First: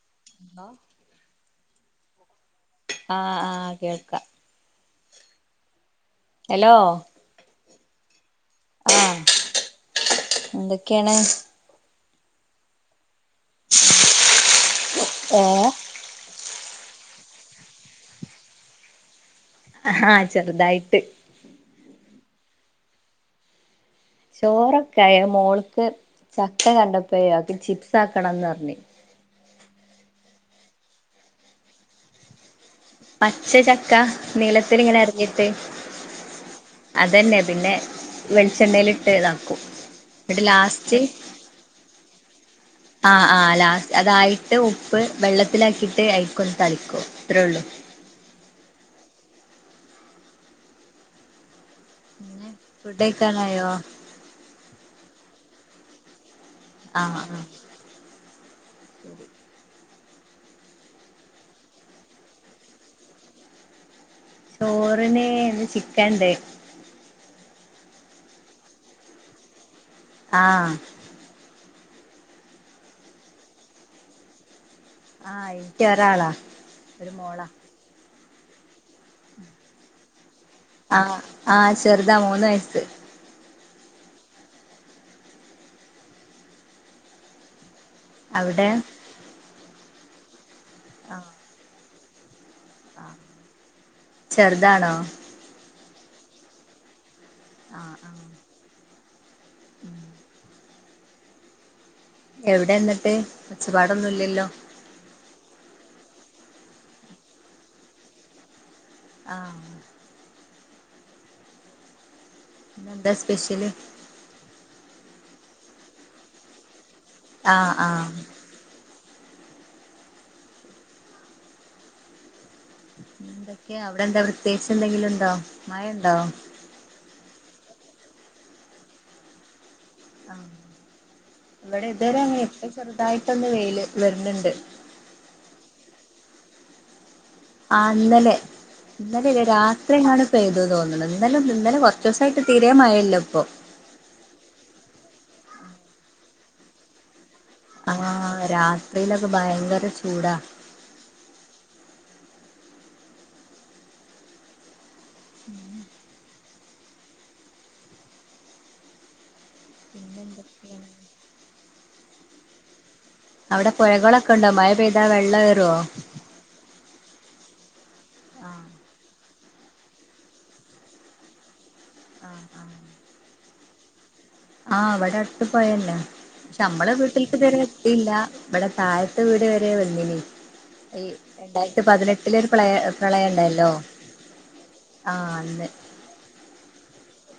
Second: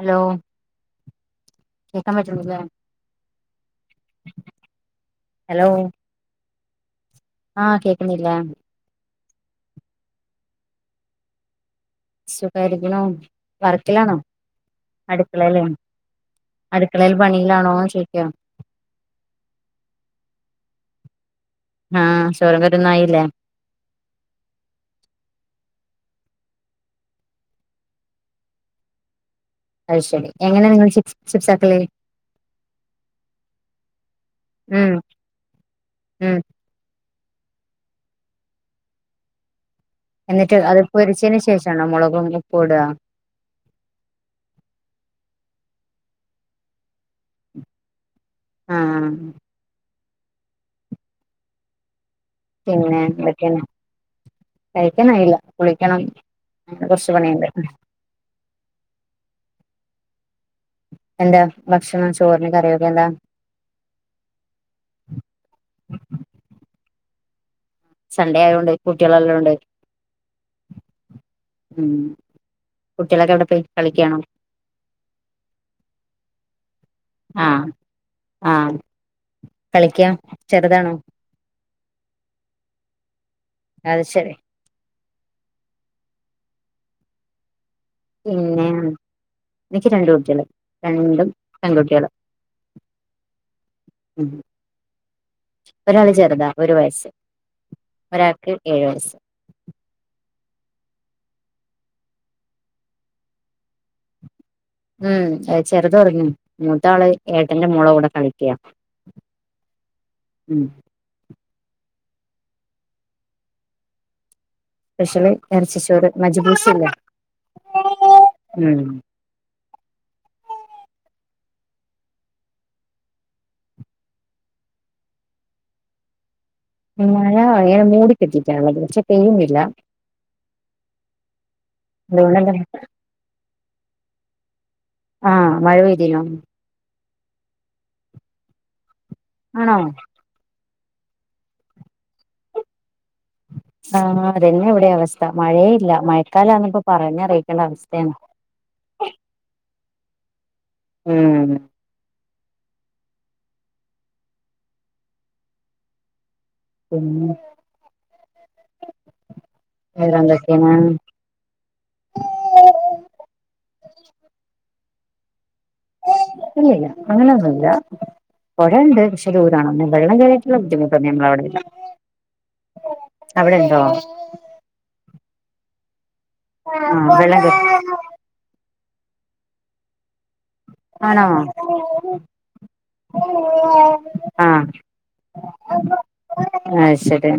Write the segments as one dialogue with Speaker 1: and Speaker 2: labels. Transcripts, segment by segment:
Speaker 1: Hello കേക്കാൻ പറ്റുന്നില്ലേ
Speaker 2: ആഹ് ആഹ് കേൾക്കാ
Speaker 1: ഹലോ
Speaker 2: ഹലോ
Speaker 1: ആഹ് കേക്കുന്നില്ലേ
Speaker 2: ആഹ് എന്തൊക്കെയാണ്
Speaker 1: സുഖായിരിക്കണു വർക്കിലാണോ അടുക്കളേലെ അടുക്കളയിൽ പണിയിലാണോന്ന് ചോദിക്കാ
Speaker 2: ആഹ് ചെറുതായിട്ട്
Speaker 1: ആഹ് ചോറും കറിയൊന്നും ആയില്ലേ
Speaker 2: ചോറൊക്കെ ആയെ മോൾക്ക് ചക്ക കണ്ടപ്പഴെ അവൾക്ക് ചിപ്സ് ആക്കണന്ന് പറഞ്ഞ്
Speaker 1: അത് ശരി എങ്ങനെയാണ് നിങ്ങൾ ചിപ്സ് ചിപ്സ് ആക്കല്
Speaker 2: പച്ച ചക്ക നീളത്തിൽ
Speaker 1: ഉം
Speaker 2: ഇങ്ങനെ അരിഞ്ഞിട്ട്
Speaker 1: ഉം
Speaker 2: അതന്നെ പിന്നെ വെളിച്ചെണ്ണേലിട്ട് ഇതാക്കും
Speaker 1: എന്നിട്ട് അത് പൊരിച്ചെന് ശേഷണോ മുളകും ഉപ്പും ഇടുക
Speaker 2: ആ ആ് ലാസ് അതായിട്ട് ഉപ്പ് വെള്ളത്തി മസിലാക്കിയിട്ട് അയിക്കൊണ്ട് തളിക്കോ ഇത്രേ ഉള്ളു
Speaker 1: ആഹ
Speaker 2: ഫുഡ്
Speaker 1: പിന്നെ അതൊക്കെയന്ന
Speaker 2: കഴിക്കാനായോ
Speaker 1: കഴിക്കണം ഇല്ല കുളിക്കണം കൊറച്ചു
Speaker 2: ആഹ് ആഹ്
Speaker 1: പണിയണ്ട്
Speaker 2: [unintelligible]
Speaker 1: എന്താ ഭക്ഷണം ചോറിനെ കറിയൊക്കെ എന്താ
Speaker 2: ചോറിന് ചിക്കൻണ്ട്
Speaker 1: സൺഡേ ആയതോണ്ട് കുട്ടികളെല്ലോണ്ട്
Speaker 2: ആഹ
Speaker 1: ഉം കുട്ടികളൊക്കെ എവിടെ പോയി കളികയാണോ
Speaker 2: ആഹ് എനക്ക് ഒരാളാ ഒരു മോളാ
Speaker 1: ആഹ കളിക്ക
Speaker 2: ആഹ ആഹ ചെറുതാ മൂന്ന് വയസ്സ്
Speaker 1: അത് ശരി ഉം
Speaker 2: അവിടെ
Speaker 1: എനിക്ക് രണ്ട് കുട്ടികള് രണ്ടും പെൺകുട്ടികള്
Speaker 2: ആ
Speaker 1: ഉം
Speaker 2: ചെറുതാണോ
Speaker 1: ഒരാള് ചെറുതാ ഒരു വയസ്സ് ഒരാൾക്ക് ഏഴു വയസ്
Speaker 2: ഉം എവിടെ എന്നിട്ട് ഒച്ചപ്പാട് ഒന്നുമില്ലലോ
Speaker 1: ഉം ചെറുതൊറങ്ങു മൂത്താള് ഏട്ടന്റെ മോള കൂടെ കളിക്കുക
Speaker 2: ആഹ
Speaker 1: ഉം
Speaker 2: ഇന്ൻ എന്താ സ്പെഷ്യല്
Speaker 1: സ്‌പേർഷ്യല് ഇറച്ചിച്ചോര് മജ്ബൂഷല്ല
Speaker 2: ആഹ ആഹ എന്തൊക്കെയ അവിടെ എന്താ പ്രത്യേകിച്ച് എന്തെങ്കിലും ഉണ്ടോ മഴ ഉണ്ടോ
Speaker 1: മഴ ങ്ങനെ മൂട കെട്ടിട്ടാത് പക്ഷെ ചെയ്യുന്നില്ല
Speaker 2: ആ ഇവിടെ ഇതുവരെ അങ്ങനെ
Speaker 1: അതുകൊണ്ടന്നെ
Speaker 2: എപ്പ ചെറുതായിട്ടൊന്ന് വെയില് വരുന്നുണ്ട്
Speaker 1: ആഹ മഴ പെയ്തില്ല
Speaker 2: ആ ഇന്നലെ ഇന്നലെ ഇല്ല
Speaker 1: ആണോ
Speaker 2: രാത്രി ആണ് പെയ്തു അ തോന്നുന്നുന്നാലും ഇന്നലെ കുറ ദിവസമായിട്ട് തീരെ മയ ഇല്ല
Speaker 1: ആ അതന്നെ ഇവിടെ അവസ്ഥ മഴേ ഇല്ല മഴക്കാലാന്ന് ഇപ്പ പറഞ്ഞറ
Speaker 2: ആ രാത്രിയിലൊക്കെ ഭയങ്കര ചൂടാ
Speaker 1: ഉം
Speaker 2: ഉം
Speaker 1: ഉം
Speaker 2: പിന്നെ
Speaker 1: വേറെന്തക്കയാണ്
Speaker 2: എന്തൊക്കെയാണ്
Speaker 1: ആ
Speaker 2: അവിടെ പുഴകളൊക്കെ ഉണ്ടോ മ പെയ്ത വെള്ള [unintelligible]
Speaker 1: ഇല്ലില്ല അങ്ങനെയൊന്നുല്ല
Speaker 2: ആഹ്
Speaker 1: പുഴയുണ്ട് പ ദൂരാണ് അന്നെ വെള്ളം കയയിട്ട ബുധിമുട്ടണ്ട് നമ്മള അവിടെല്ല
Speaker 2: ആആഹ്
Speaker 1: അവിടെ ണ്ടോ
Speaker 2: ആ എവിടെ അട്ട് പോയല്ലേ ക്ഷെ നമ്മളെ
Speaker 1: ആഹ്
Speaker 2: വീട്ടിൽക്ക്
Speaker 1: വെള്ളം കേ
Speaker 2: വരെ എത്തിയില്ല വിള തഴത്ത് വീട് വരെ വന്നിനി ഈ
Speaker 1: ആണോ
Speaker 2: രണ്ടായിരത്തി പതിനെട്ടില ഒരു പ്ല പ്രളയ ഉണ്ടല്ലോ
Speaker 1: ആഹ്
Speaker 2: ആ അന്ന്
Speaker 1: എ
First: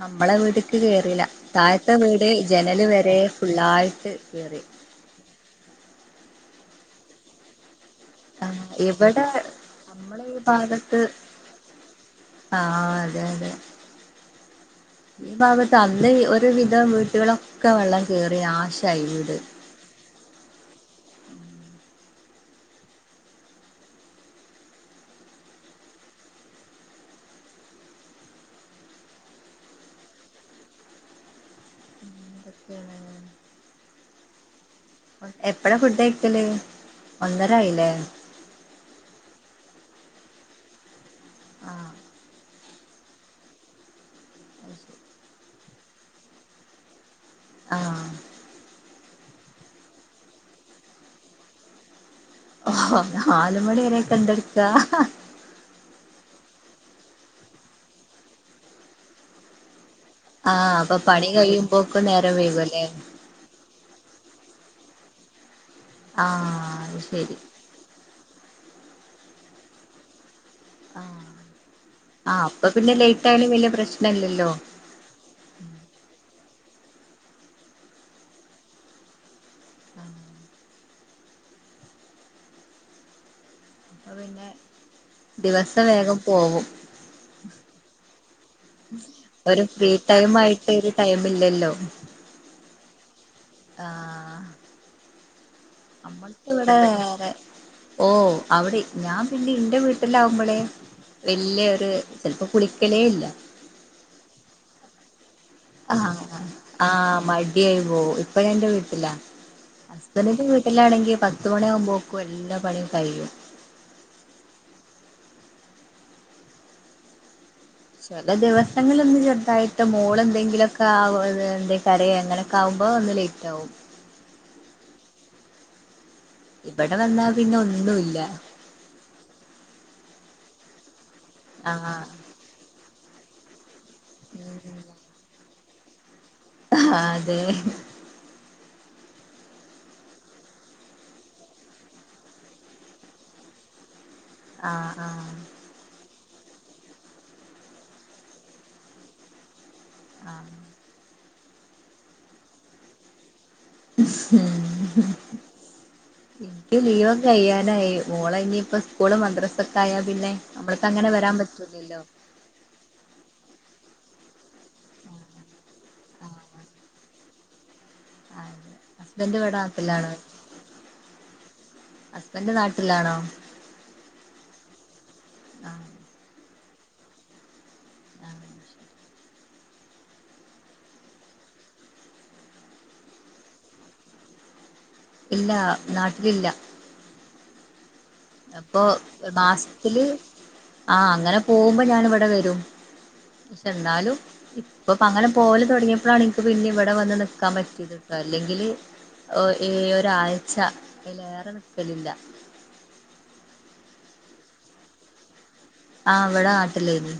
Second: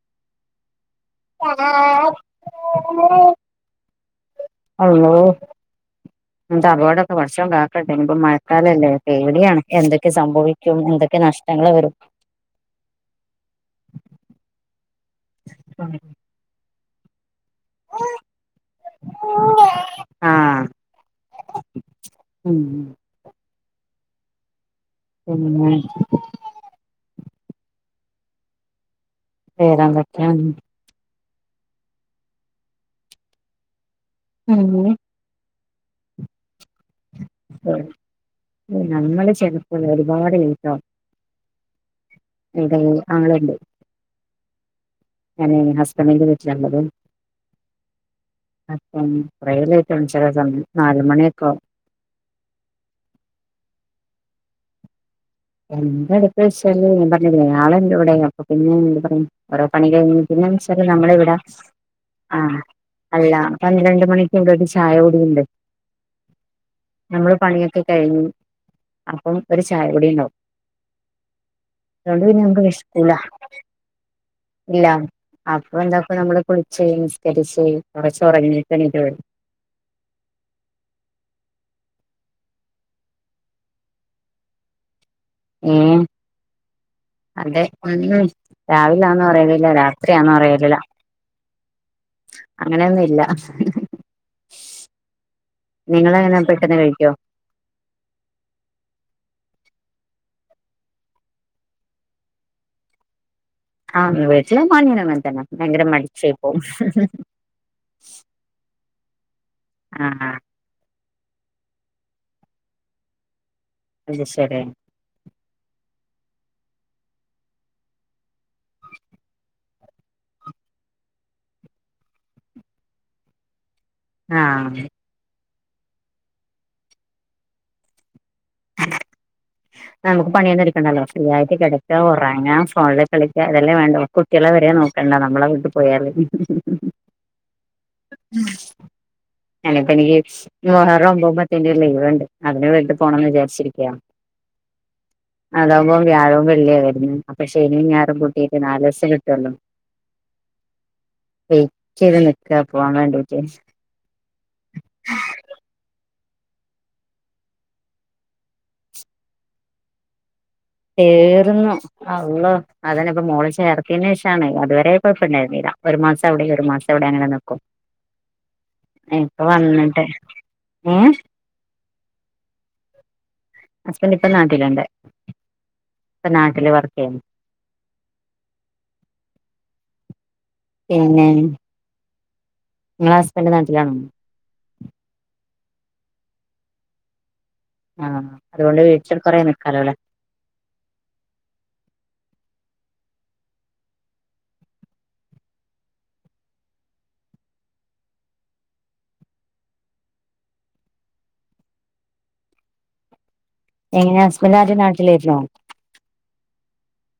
Speaker 2: നമ്മളെ വീട്ടി ക്ക് കേറില്ല താഴത്ത വീട് ജനല് വരെ ഫുള്ളായിട്ട് കേറി
Speaker 1: എന്താ അപോടൊക്കെ വർഷണ്ട ട്ടെ
Speaker 2: ആഹ്
Speaker 1: മഴക്കാലല്ലേ
Speaker 2: ഇവിടെ
Speaker 1: പേടിയാണ് എന്തൊക്കെ
Speaker 2: നമ്മളെ ഈ
Speaker 1: സംഭവിക്കും
Speaker 2: ഭാഗത്ത്
Speaker 1: എന്തൊക്കെ നഷ്ടങ്ങള് വരും
Speaker 2: ആഹ് അതെ അതെ ഈ ഭാഗത്ത് അന്ന് ഒരു [unintelligible] വീട്ടുകളും ഒക്ക വെള്ളം കേറി നാശയി വീട്
Speaker 1: ആഹ് ഉം മ്മ് വേരാ വക്കനിനി
Speaker 2: അക്കെയണ
Speaker 1: ഉം
Speaker 2: എപ്പടാ ഫുഡ് കയിക്കല്
Speaker 1: നമ്മള് ചിലപ്പോൾ പാട് ലേറ്റാം.
Speaker 2: ആ
Speaker 1: എന്ത അങ്ങനുണ്ട്
Speaker 2: അ
Speaker 1: ഞാന് ഹസ്ബൻ്റിൻ്റെ വീട്ടില ഉള്ളത്
Speaker 2: ആ
Speaker 1: ഉം ട്രെയിൻ ലേറ്റ് ആവും ചില സമയം നാല് മണിയൊക്കെ ആവും
Speaker 2: ഓ നാല്മണിവരെക്കെ എന്ത് എടുക്കാ
Speaker 1: എന്ത് ചെയു എന്ന് വെച്ചാൽ ഞാൻ പറഞ്ഞില്ലേ ആൾ ഉണ്ട് ഇവിടെ എന്ന് [unintelligible] പിന്നെന്താന്ന്
Speaker 2: ആഹ്
Speaker 1: വെച്ചാല്
Speaker 2: അപ്പൊ പണി
Speaker 1: നമ്മളിവിടെ
Speaker 2: കഴിയുമ്പോക്ക് നേരം വൈകുല്ലേ
Speaker 1: അല്ല പന്ത്രണ്ട് മണിക്ക് ചായ കുടി ഉണ്ട്
Speaker 2: ആഹ് അത്
Speaker 1: നമ്മള്
Speaker 2: ശരി
Speaker 1: പണിയൊക്കെ കഴിഞ്ഞു അപ്പം ഒരു ചായ കുടി ഉണ്ടാവും
Speaker 2: ആഹ്
Speaker 1: അതൊണ്ട് പിന്നെ
Speaker 2: ആഹ്
Speaker 1: നമുക്ക്
Speaker 2: അപ്പൊ പിന്നെ
Speaker 1: വിശക്കുല്ലാ
Speaker 2: ലേറ്റ് ആയാലും വല്യ പ്രശ്നല്ലല്ലോ
Speaker 1: ഇല്ല അപ്പൊ എന്താക്കും നമ്മള് കുളിച്ച് നിസ്കരിച്ച് കുറച്ച് ഉറങ്ങിട്ട് എണീറ്റ് ഒ
Speaker 2: [inaudible]
Speaker 1: ഏ
Speaker 2: ദിവസം വേഗം പോവും
Speaker 1: അതെ ഉം രാവിലാന്നോ
Speaker 2: ഒരു
Speaker 1: അറിയലില്ല
Speaker 2: ഫ്രീ
Speaker 1: രാത്രിയാന്നോ
Speaker 2: ടൈം ആയിട്ട്
Speaker 1: അറിയലില്ല
Speaker 2: ഒരു ടൈമില്ലല്ലോ
Speaker 1: അങ്ങനെയൊന്നുല്ലാ
Speaker 2: ആഹ് നമ്മൾക്ക് ഇവിടെ ഓ അവിടെ ഞാൻ പിന്നെ എന്റെ വീട്ടിലാവുമ്പോളേ വലിയയൊരു ചിലപ്പോ കുളിക്കലേ ഇല്ല
Speaker 1: [unintelligible]
Speaker 2: ആ
Speaker 1: മടിച്ചായി പോവും
Speaker 2: ആ മടിയായി പോകും ഇപ്പൊ എന്റെ വീട്ട ഇല്ല
Speaker 1: ആഹ്
Speaker 2: ഹസ്ബൻഡിന്റെ വീട്ടിലാണെങ്കിൽ പത്ത്മണിയാകുമ്പോക്കും എല്ലാ പണിയും കഴിയും
Speaker 1: അത് ശെരി
Speaker 2: ചില ദിവസങ്ങള് ഒന്ന് ചെറുതായിട്ട് മോൾ എന്തെങ്കിലുമൊക്കെ ആ എന്ത കരയെ അങ്ങനെയൊക്കെ ആകുമ്പോ ഒന്ന് ലേറ്റ് ആകും
Speaker 1: ആ
Speaker 2: ഇവിടെ വന്നാ പിന്നെ ഒന്നുല്ല
Speaker 1: [inaudible] നമുക്ക് പണിയൊന്നും എടുക്കണ്ടല്ലോ ഫ്രീആയിട്ട്
Speaker 2: ആഹ്
Speaker 1: കിടക്കാ ഉറങ്ങാം ഫോണ ണിൽ കളിക്ക അതല്ലേ വേണ്ടു കുട്ടികളെ വരെ നോക്കണ്ട നമ്മ [inaudible]
Speaker 2: ആ അതെ
Speaker 1: ഞാനിപ്പോ എനിക്ക് മുഹറം പോകുമ്പത്തെക്ക്‌ ഒരു ലീവ് ഉണ്ട് അതിന് വീട്ടിൽ പോണം എന്ന് വിചാരിച്ചിരിക്കാ
Speaker 2: ആ ആ
Speaker 1: വെള്ളിയവരുന്നത് അപ്പ ശനിയും ഞായറും കൂട്ടീട്ട് നാല് ദിവസം കിട്ടുമല്ലോ
Speaker 2: ആ
Speaker 1: വെയിറ്റ് ചെയ്ത് നിൽക്കുവാ പോവാൻ വേണ്ടിട്ട്
Speaker 2: ഇക്ക് ലീവൊക്കെ കയ്യാനായി മോളെ ഇനിയിപ്പ സ്കൂളും മദ്രസാെക്കെ ആയാ പിന്നെ നമ്മൾക്ക് അങ്ങനെ വരാൻ
Speaker 1: തീർന്നു
Speaker 2: പറ്റൂലല്ലോ
Speaker 1: അള്ളാേ അതന്നെപ്പൊ മോളെ ചേർ ത്ത്യേനേഷാണ് അതുവരെ കൊഴപ്പണ്ടായ്ര്ന്നീലാ ഒരു മാസം അവ്ടെയും ഒരു മാസം ഇവ്ടി അങ്ങനെ ന്ക്കും
Speaker 2: അ ഹസ്ബൻ്റ് വടാട്ട്ലാണോ
Speaker 1: ഏ
Speaker 2: ഹസ്ബൻ്റ് നാട്ട്ലാണോ?
Speaker 1: ഇപ്പം നാട്ടില്ണ്ട്
Speaker 2: ആഹ്
Speaker 1: നാട്ടില് വർക്കെയ്യ്ന്ന്
Speaker 2: [unintelligible]
Speaker 1: പിന്നേ ഇങ്ങളെ ഹസ്ബന്റ് നാട്ട്ലാണോ?
Speaker 2: ഇല്ല നാട്ട്ല് ല്ലാ
Speaker 1: ആ അതുകൊണ്ട്
Speaker 2: അപ്പൊ
Speaker 1: വീട്ടിൽ കൊറേ നിക്കാലോല്ലേ
Speaker 2: മാസ്ത്തില് ആഹ് അങ്ങനെ പോവുമ്പം ഞാന് ഇവടെ വെരും ക്ഷെ എന്നാലും ഇപ്പ പ്പ അങ്ങനെ പോവല് തൊടങ്ങ്യപ്പളാണ് ഇൻക്ക് പിന്നിം വടെ വന്ന് നിക്കാം പറ്റീത്ട്ടോ അല്ലെങ്കില് ഒ ഏഹ് ഒരാഴ്ച്ച അയ്ലേറെ നിക്കല് ല്ലാ
Speaker 1: എങ്ങനെ ഹസ്ബന്റ് ആദ്യം നാട്ട്ലേയ്ര്ന്നോ?
Speaker 2: ആഹ് വ്‌ടെ നാട്ട്ലേനി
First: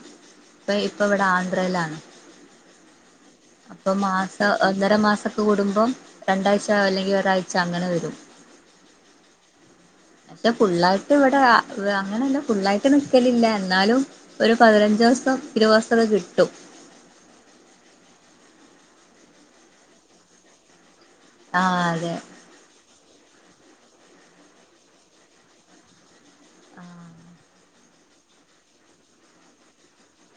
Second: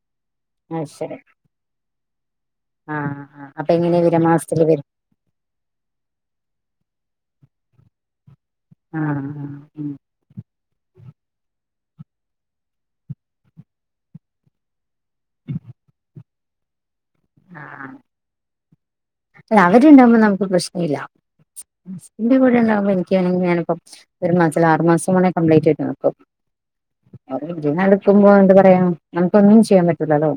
Speaker 2: ഇപ്പ
Speaker 1: അത്
Speaker 2: ഇപ്പൊവ്ടെ ആന്ധ്രേലാണ്
Speaker 1: ആഹ്
Speaker 2: അപ്പൊ മാസം ഒന്നര മാസൊക്കൂടുമ്പം രണ്ടാഴ്ച അല്ലെങ്കിൽ ഒരാഴ് ച്ചങ്ങനെ വെരും
Speaker 1: ആഹ്
Speaker 2: ഫുള്ളായിട്ട് ഇവിടെ അങ്ങനല്ല ഫുള്ളായിട്ട് നിക്കലില്ല ന്നാലും ഒരു പതിന ഞ്ചോസം ഇരുവോസം ക്കെ കി ട്ടും
Speaker 1: ആ അല്ല അവര്ണ്ടാകുമ്പോ നമുക്ക് പ്രശ്നല്ല
Speaker 2: ആ അതെ
Speaker 1: ൻ്റെ കൂടെണ്ടാവൽ ക്യാണ് ഞാനിപ്പം ഒരു മാസല്ല ആറു മാസം വാണേ കംപ്ലീറ്റായിട്ട് നോക്കും [unintelligible] ര് നടുക്കുമ്പോ എന്താ പറയാ നമുക്കൊന്നും ചെയ്യാൻ പറ്റൂലല്ലോ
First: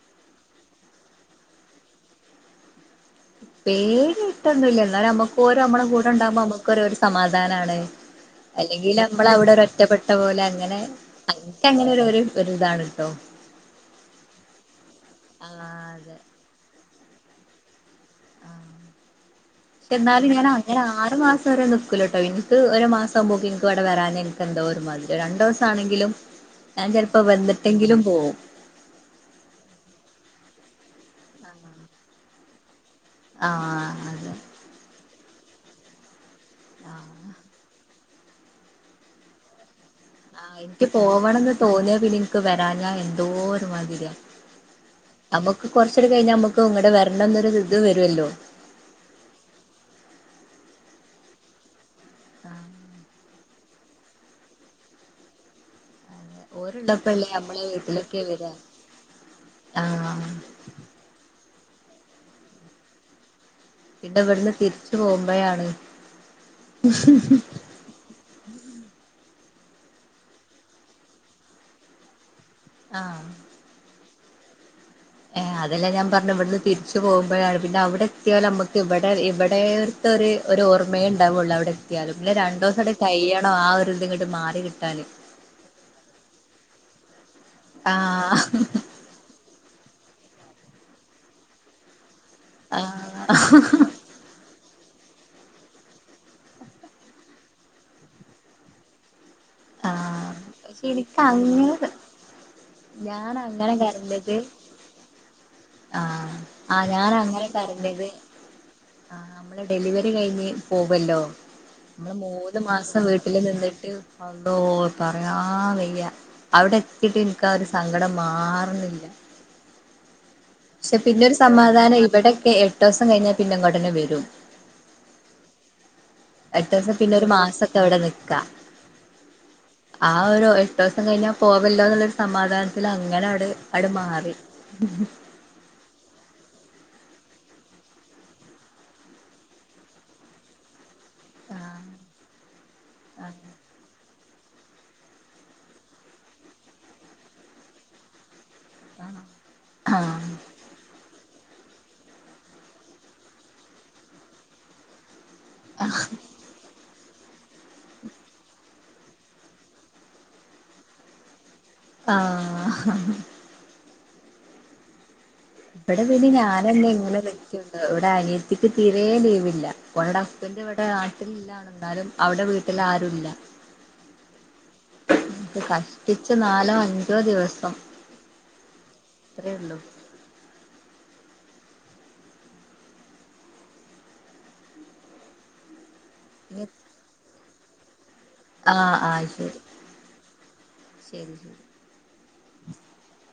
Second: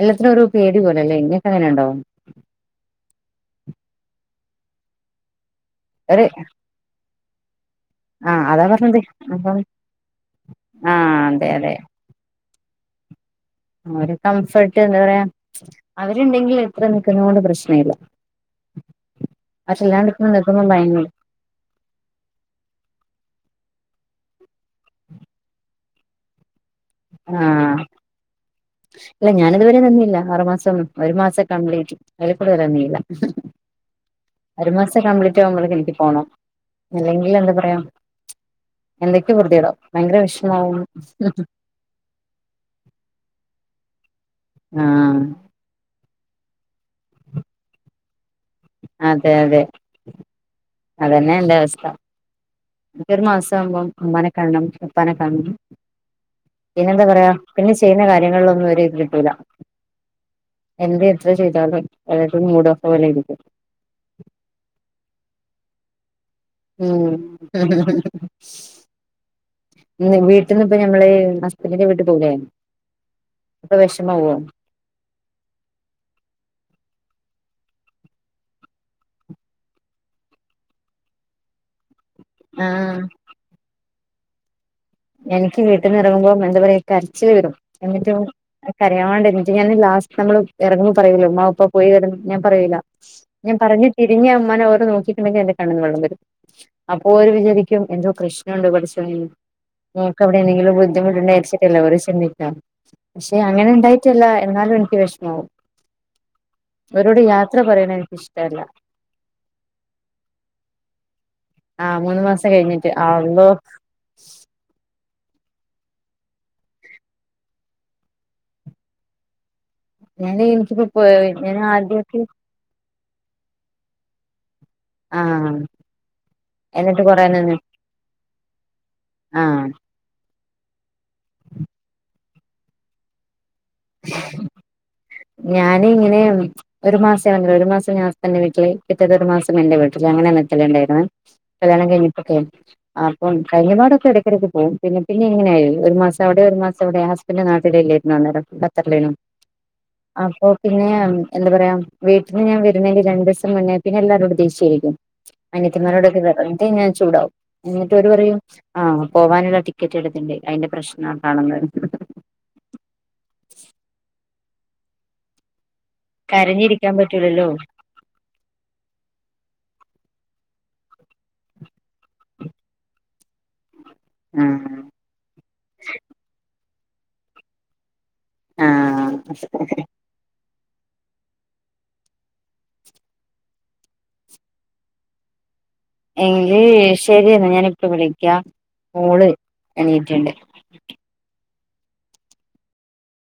Speaker 1: എല്ലത്തിനൊരു പേടി പോലല്ലേ ങ്ങക്കങ്ങനെണ്ടോ
Speaker 2: പേട്യയ്ട്ടൊന്നുല്ല ന്നാലും നമ്മ ഓരും നമ്മളെ
Speaker 1: ഒരു
Speaker 2: കൂടെണ്ടാവുമ്പോ നമുക്കൊരൊരു സമാധാ ത്താനാണ്
Speaker 1: ആഹ് അതാ
Speaker 2: അല്ലെങ്കില്
Speaker 1: പറഞ്ഞത്
Speaker 2: നമ്മളവടെ
Speaker 1: അപ്പം
Speaker 2: ഒരുറ്റപ്പെട്ട പോലെ അങ്ങനെ
Speaker 1: ആഹ് അതെ അതെ
Speaker 2: ഒരുരിതാണ് ട്ടോ
Speaker 1: ഒരു കംഫർട്ട് എന്താ പറയാ
Speaker 2: ആ അതെ
Speaker 1: അവരുണ്ടെങ്കില് അത്ര നിക്കുന്നോണ്ട് പ്രശ്ന ഇല്ല.
Speaker 2: പക്ഷ എന്നാലും ഞാൻ അങ്ങനെ ആറ് മാസം വരെ നിക്കൂല ട്ടോ എനിക്ക് ഒരു മാസാവുമ്പോ പൊ ഇക്ക് അവിടെ വരാഞ്ഞാ എനിക്ക് എന്തോ ഒരുമാതിരി രണ്ട് ദിവസം ആണെങ്കിലും ഞാൻ ചിലപ്പോ
Speaker 1: ആഹ്
Speaker 2: വന്നിട്ടെങ്കിലും പോവും.
Speaker 1: ഇല്ല ഞാനിതുവരെ വന്നില്ല ആറുമാസം ഒരു മാസം കംപ്ലീറ്റ് അതിൽ കൂടുതൽ നിന്നില്ല.
Speaker 2: ആഹ് അതെ
Speaker 1: അ ഒരുമാസം കംപ്ലിറ്റ് ഉച്ചേകുമ്പോഴേക്കും എനിക്ക് പോണം.
Speaker 2: ആഹ്
Speaker 1: അല്ലെങ്കിൽ എന്താ പറയ എന്തൊക്കെ പൊറുത്യേടാവും
Speaker 2: ആ എനിക്ക് പോവണംന്ന് തോന്നിയൽ പിന്നെ എനിക്ക് വരാഞ്ഞാ എന്തോ ഒരു മാതിര്യാ
Speaker 1: അ ആ
Speaker 2: കുറച്ച് കഴിഞ്ഞാൽ നമുക്ക് ഇങ്ങട് വരണം എന്നൊരു ഇത് വരുല്ലോ.
Speaker 1: അതെ അതെ അതന്നെ എന്റെ അവസ്ഥ.
Speaker 2: ആഹ്
Speaker 1: നമുക്കൊരു മാസം ആവുമ്പോ ഉമ്മാനെ കാണണം ഉപ്പാനെ കാണണം. പിന്നെന്താ
Speaker 2: ഓരുള്ളപ്പല്ലേ
Speaker 1: പറയാ
Speaker 2: നമ്മളെ
Speaker 1: പിന്നെ ചെയ്യുന്ന
Speaker 2: വീട്ടിലൊക്കെ വരാ
Speaker 1: കാര്യങ്ങളിലൊന്നും ഒര് ഇത് കിട്ടൂല
Speaker 2: ആഹ്
Speaker 1: എന്ത് ഇ- ചെയ്താലും അതായത് മൂഡ് ഓഫ് ആവും. അല്ലെങ്കില്
Speaker 2: പിന്നെ ഇവിടുന്ന് തിരിച്ചു പോകുമ്പോഴാണ്
Speaker 1: ഉം വീട്ടിൽ നിന്നിപ്പൊ നമ്മള് ഹസ്ബൻ്റിൻ്റെ വീട്ടിൽ പോവൂലെ
Speaker 2: ആ
Speaker 1: ഇന്ന് പോവോ
Speaker 2: ഏ അതെല്ലേ ഞാൻ പറഞ്ഞത് ഇവിടുന്ന് തിരിച്ചു പോകുമ്പോഴാണ് പിന്നെ അവിടെ എത്തിയാൽ നമ്മുക്ക് ഇവിടെ ഇവിടുത്തെ ഒരു ഓർമ്മയേ ഉണ്ടാവുള്ളൂ അവിടെ എത്തി- അവിടെ എത്തിയാലും പിന്നെ രണ്ടു ദിവസം കൂടി
Speaker 1: ആഹ്
Speaker 2: കഴിയണം ആ ഒരു അതങ്ങട് മാറി കിട്ടാൻ
Speaker 1: എനിക്ക് വീട്ടിൽ നിന്ന് ഇറങ്ങുമ്പോ എന്താ പറയുക കരച്ചിൽ വരും എന്നിട്ട്
Speaker 2: ആഹ്
Speaker 1: കരയാൻ വേണ്ടി എന്നിട്ട് ഞാൻ ലാസ്റ്റ് നമ്മള് ഇറങ്ങുമ്പോ പറയൂല്ലോ ഉമ്മാ ഉപ്പാ പോയി വരും എന്ന് ഞാൻ പറയൂല ഞാൻ
Speaker 2: ആഹ്
Speaker 1: പറഞ്ഞു തിരിഞ്ഞ് ഉമ്മാനെ ഒരു നോക്ക- നോക്കിണ്ടെങ്കിൽ എന്റെ കണ്ണിന്ന് വെള്ളം വരും അപ്പൊ ഒരു വിചാരിക്കും എന്തോ പ്രശ്നമുണ്ട് പടച്ചോനെ ന് നമുക്ക്
Speaker 2: ആഹ്
Speaker 1: അവിടെ എന്തെങ്കിലും
Speaker 2: പക്ഷെ എനിക്ക്
Speaker 1: ബുദ്ധിമുട്ടുണ്ടായിരിച്ചിട്ടോ
Speaker 2: അങ്ങനെ
Speaker 1: ഓരു ചിന്തിക്ക
Speaker 2: ഞാൻ
Speaker 1: പക്ഷെ അങ്ങനെ ഉണ്ടായിട്ടല്ല എന്നാലും എനിക്ക് വിഷമാവും
Speaker 2: ആഹ ആ ഞാൻ
Speaker 1: അവരോട്
Speaker 2: അങ്ങനെ
Speaker 1: യാത്ര പറയണ
Speaker 2: കരഞ്ഞത്
Speaker 1: എനിക്കിഷ്ടല്ല
Speaker 2: ആ നമ്മള് ഡെലിവറി കഴിഞ്ഞ് പോവല്ലോ.
Speaker 1: ആഹ്
Speaker 2: നമ്മള് മൂന്ന്
Speaker 1: കഴിഞ്ഞിട്ട്
Speaker 2: മാസം വീട്ടില്
Speaker 1: അള്ളോ
Speaker 2: നിന്നിട്ട് അള്ളോ പറയാ വയ്യ അവിടെത്തീട്ട് എനിക്ക ആ ഒരു സങ്കടം മാറുന്നില്ല.
Speaker 1: ഞാന് എനിക്കിപ്പോ
Speaker 2: പക്ഷെ
Speaker 1: പോയി
Speaker 2: പിന്നൊരു
Speaker 1: ഞാൻ
Speaker 2: സമാധാനം
Speaker 1: ആദ്യൊക്കെ
Speaker 2: ഇവിടൊക്കെ എട്ടോ- ദിവസം കഴിഞ്ഞാൽ പിന്നെ ഇങ്ങട് തന്നെ വരും
Speaker 1: ആഹ്
Speaker 2: എട്ട് ദിവസം
Speaker 1: എന്നിട്ട്
Speaker 2: പിന്നെ
Speaker 1: കൊറേ
Speaker 2: ഒരു
Speaker 1: നിന്ന്
Speaker 2: മാസൊക്കെ അവിടെ നിക്ക
Speaker 1: ആഹ്
Speaker 2: ആ ഒരു എട്ടൊസം കഴിഞ്ഞാ പോവല്ലോന്ന്ള്ളൊരു സമാധാനത്തിൽ അങ്ങനെയാട് ആണ്ട്മാറി
Speaker 1: ഞാന് ഇങ്ങനെ ഒരു മാസാ [unintelligible] ഒര് മാസം ഞാൻ ഹസ്ബന്റ് വീട്ടില് പിറ്റേത്തൊരു മാസം എന്റെ വീട്ടില് അങ്ങനെയാണ് നിക്കല്ണ്ടയിര്ന്നേ കല്യാണം കഴിഞ്ഞിപ്പൊക്കെ
Speaker 2: ആഹ്
Speaker 1: അപ്പം കഴിഞ്ഞ പാടൊക്കെ എ ടക്ക് പോവും പിന്നെ പിന്നെ ഇങ്ങനെയായി ഒരു മാസം അവിടെ ഒരു മാസം ഇവിടെ ഹസ്ബൻഡ് നാട്ടിലില്ലായിരുന്നു അന്നേരം തല്ലേനോ
Speaker 2: ആഹ്
Speaker 1: അപ്പൊ പിന്നെ എന്താ പറയാ വീട്ട്ല് ഞാൻ വരുന്നേന് രണ്ടീസം മുന്നേ പിന്നെ എല്ലാരോടും ദേഷ്യായിരിക്കും അനിയത്തിമാരോടൊക്കെ വേറ്തെ ഞാൻ ചൂടാവും എന്നിട്ടൊര് പറയും ആ പോവാനുള്ള ടിക്കറ്റ് എട്ത്തിട്ട്ണ്ട് അതിന്റെ പ്രശ്നതാണന്ന്
Speaker 2: ആഹ് ഇവിടെ പിന്നെ ഞാനല്ലെ
Speaker 1: കരഞ്ഞിരിക്കാൻ
Speaker 2: ഇങ്ങനെ
Speaker 1: പറ്റൂലല്ലോ
Speaker 2: നിക്ക്ണ്ട് ഇവിടെ അനിയത്തിക്ക് തീരെ ലീവില്ല ഓള്ടെ ഹസ്ബന്റ് ഇവിടെ നാട്ടിലില്ലാണും എന്നാലും അവിടെ വീട്ടിൽ ആരുല്ല
Speaker 1: ആഹ്
Speaker 2: കഷ്ടിച്ച് നാലോ അ ഞ്ചോ ദിവസം
Speaker 1: ആ
Speaker 2: അത്രേ ഉള്ളൂ
Speaker 1: എങ്കില്
Speaker 2: ഇനി
Speaker 1: ശെരിയേ ആ ഞാനിപ്പവിടെ ക്ക്യാ
Speaker 2: ആഹ് ആഹ്
Speaker 1: മോള്
Speaker 2: ശരി
Speaker 1: എണീറ്റ്ണ്ട്
Speaker 2: ശരി ശരി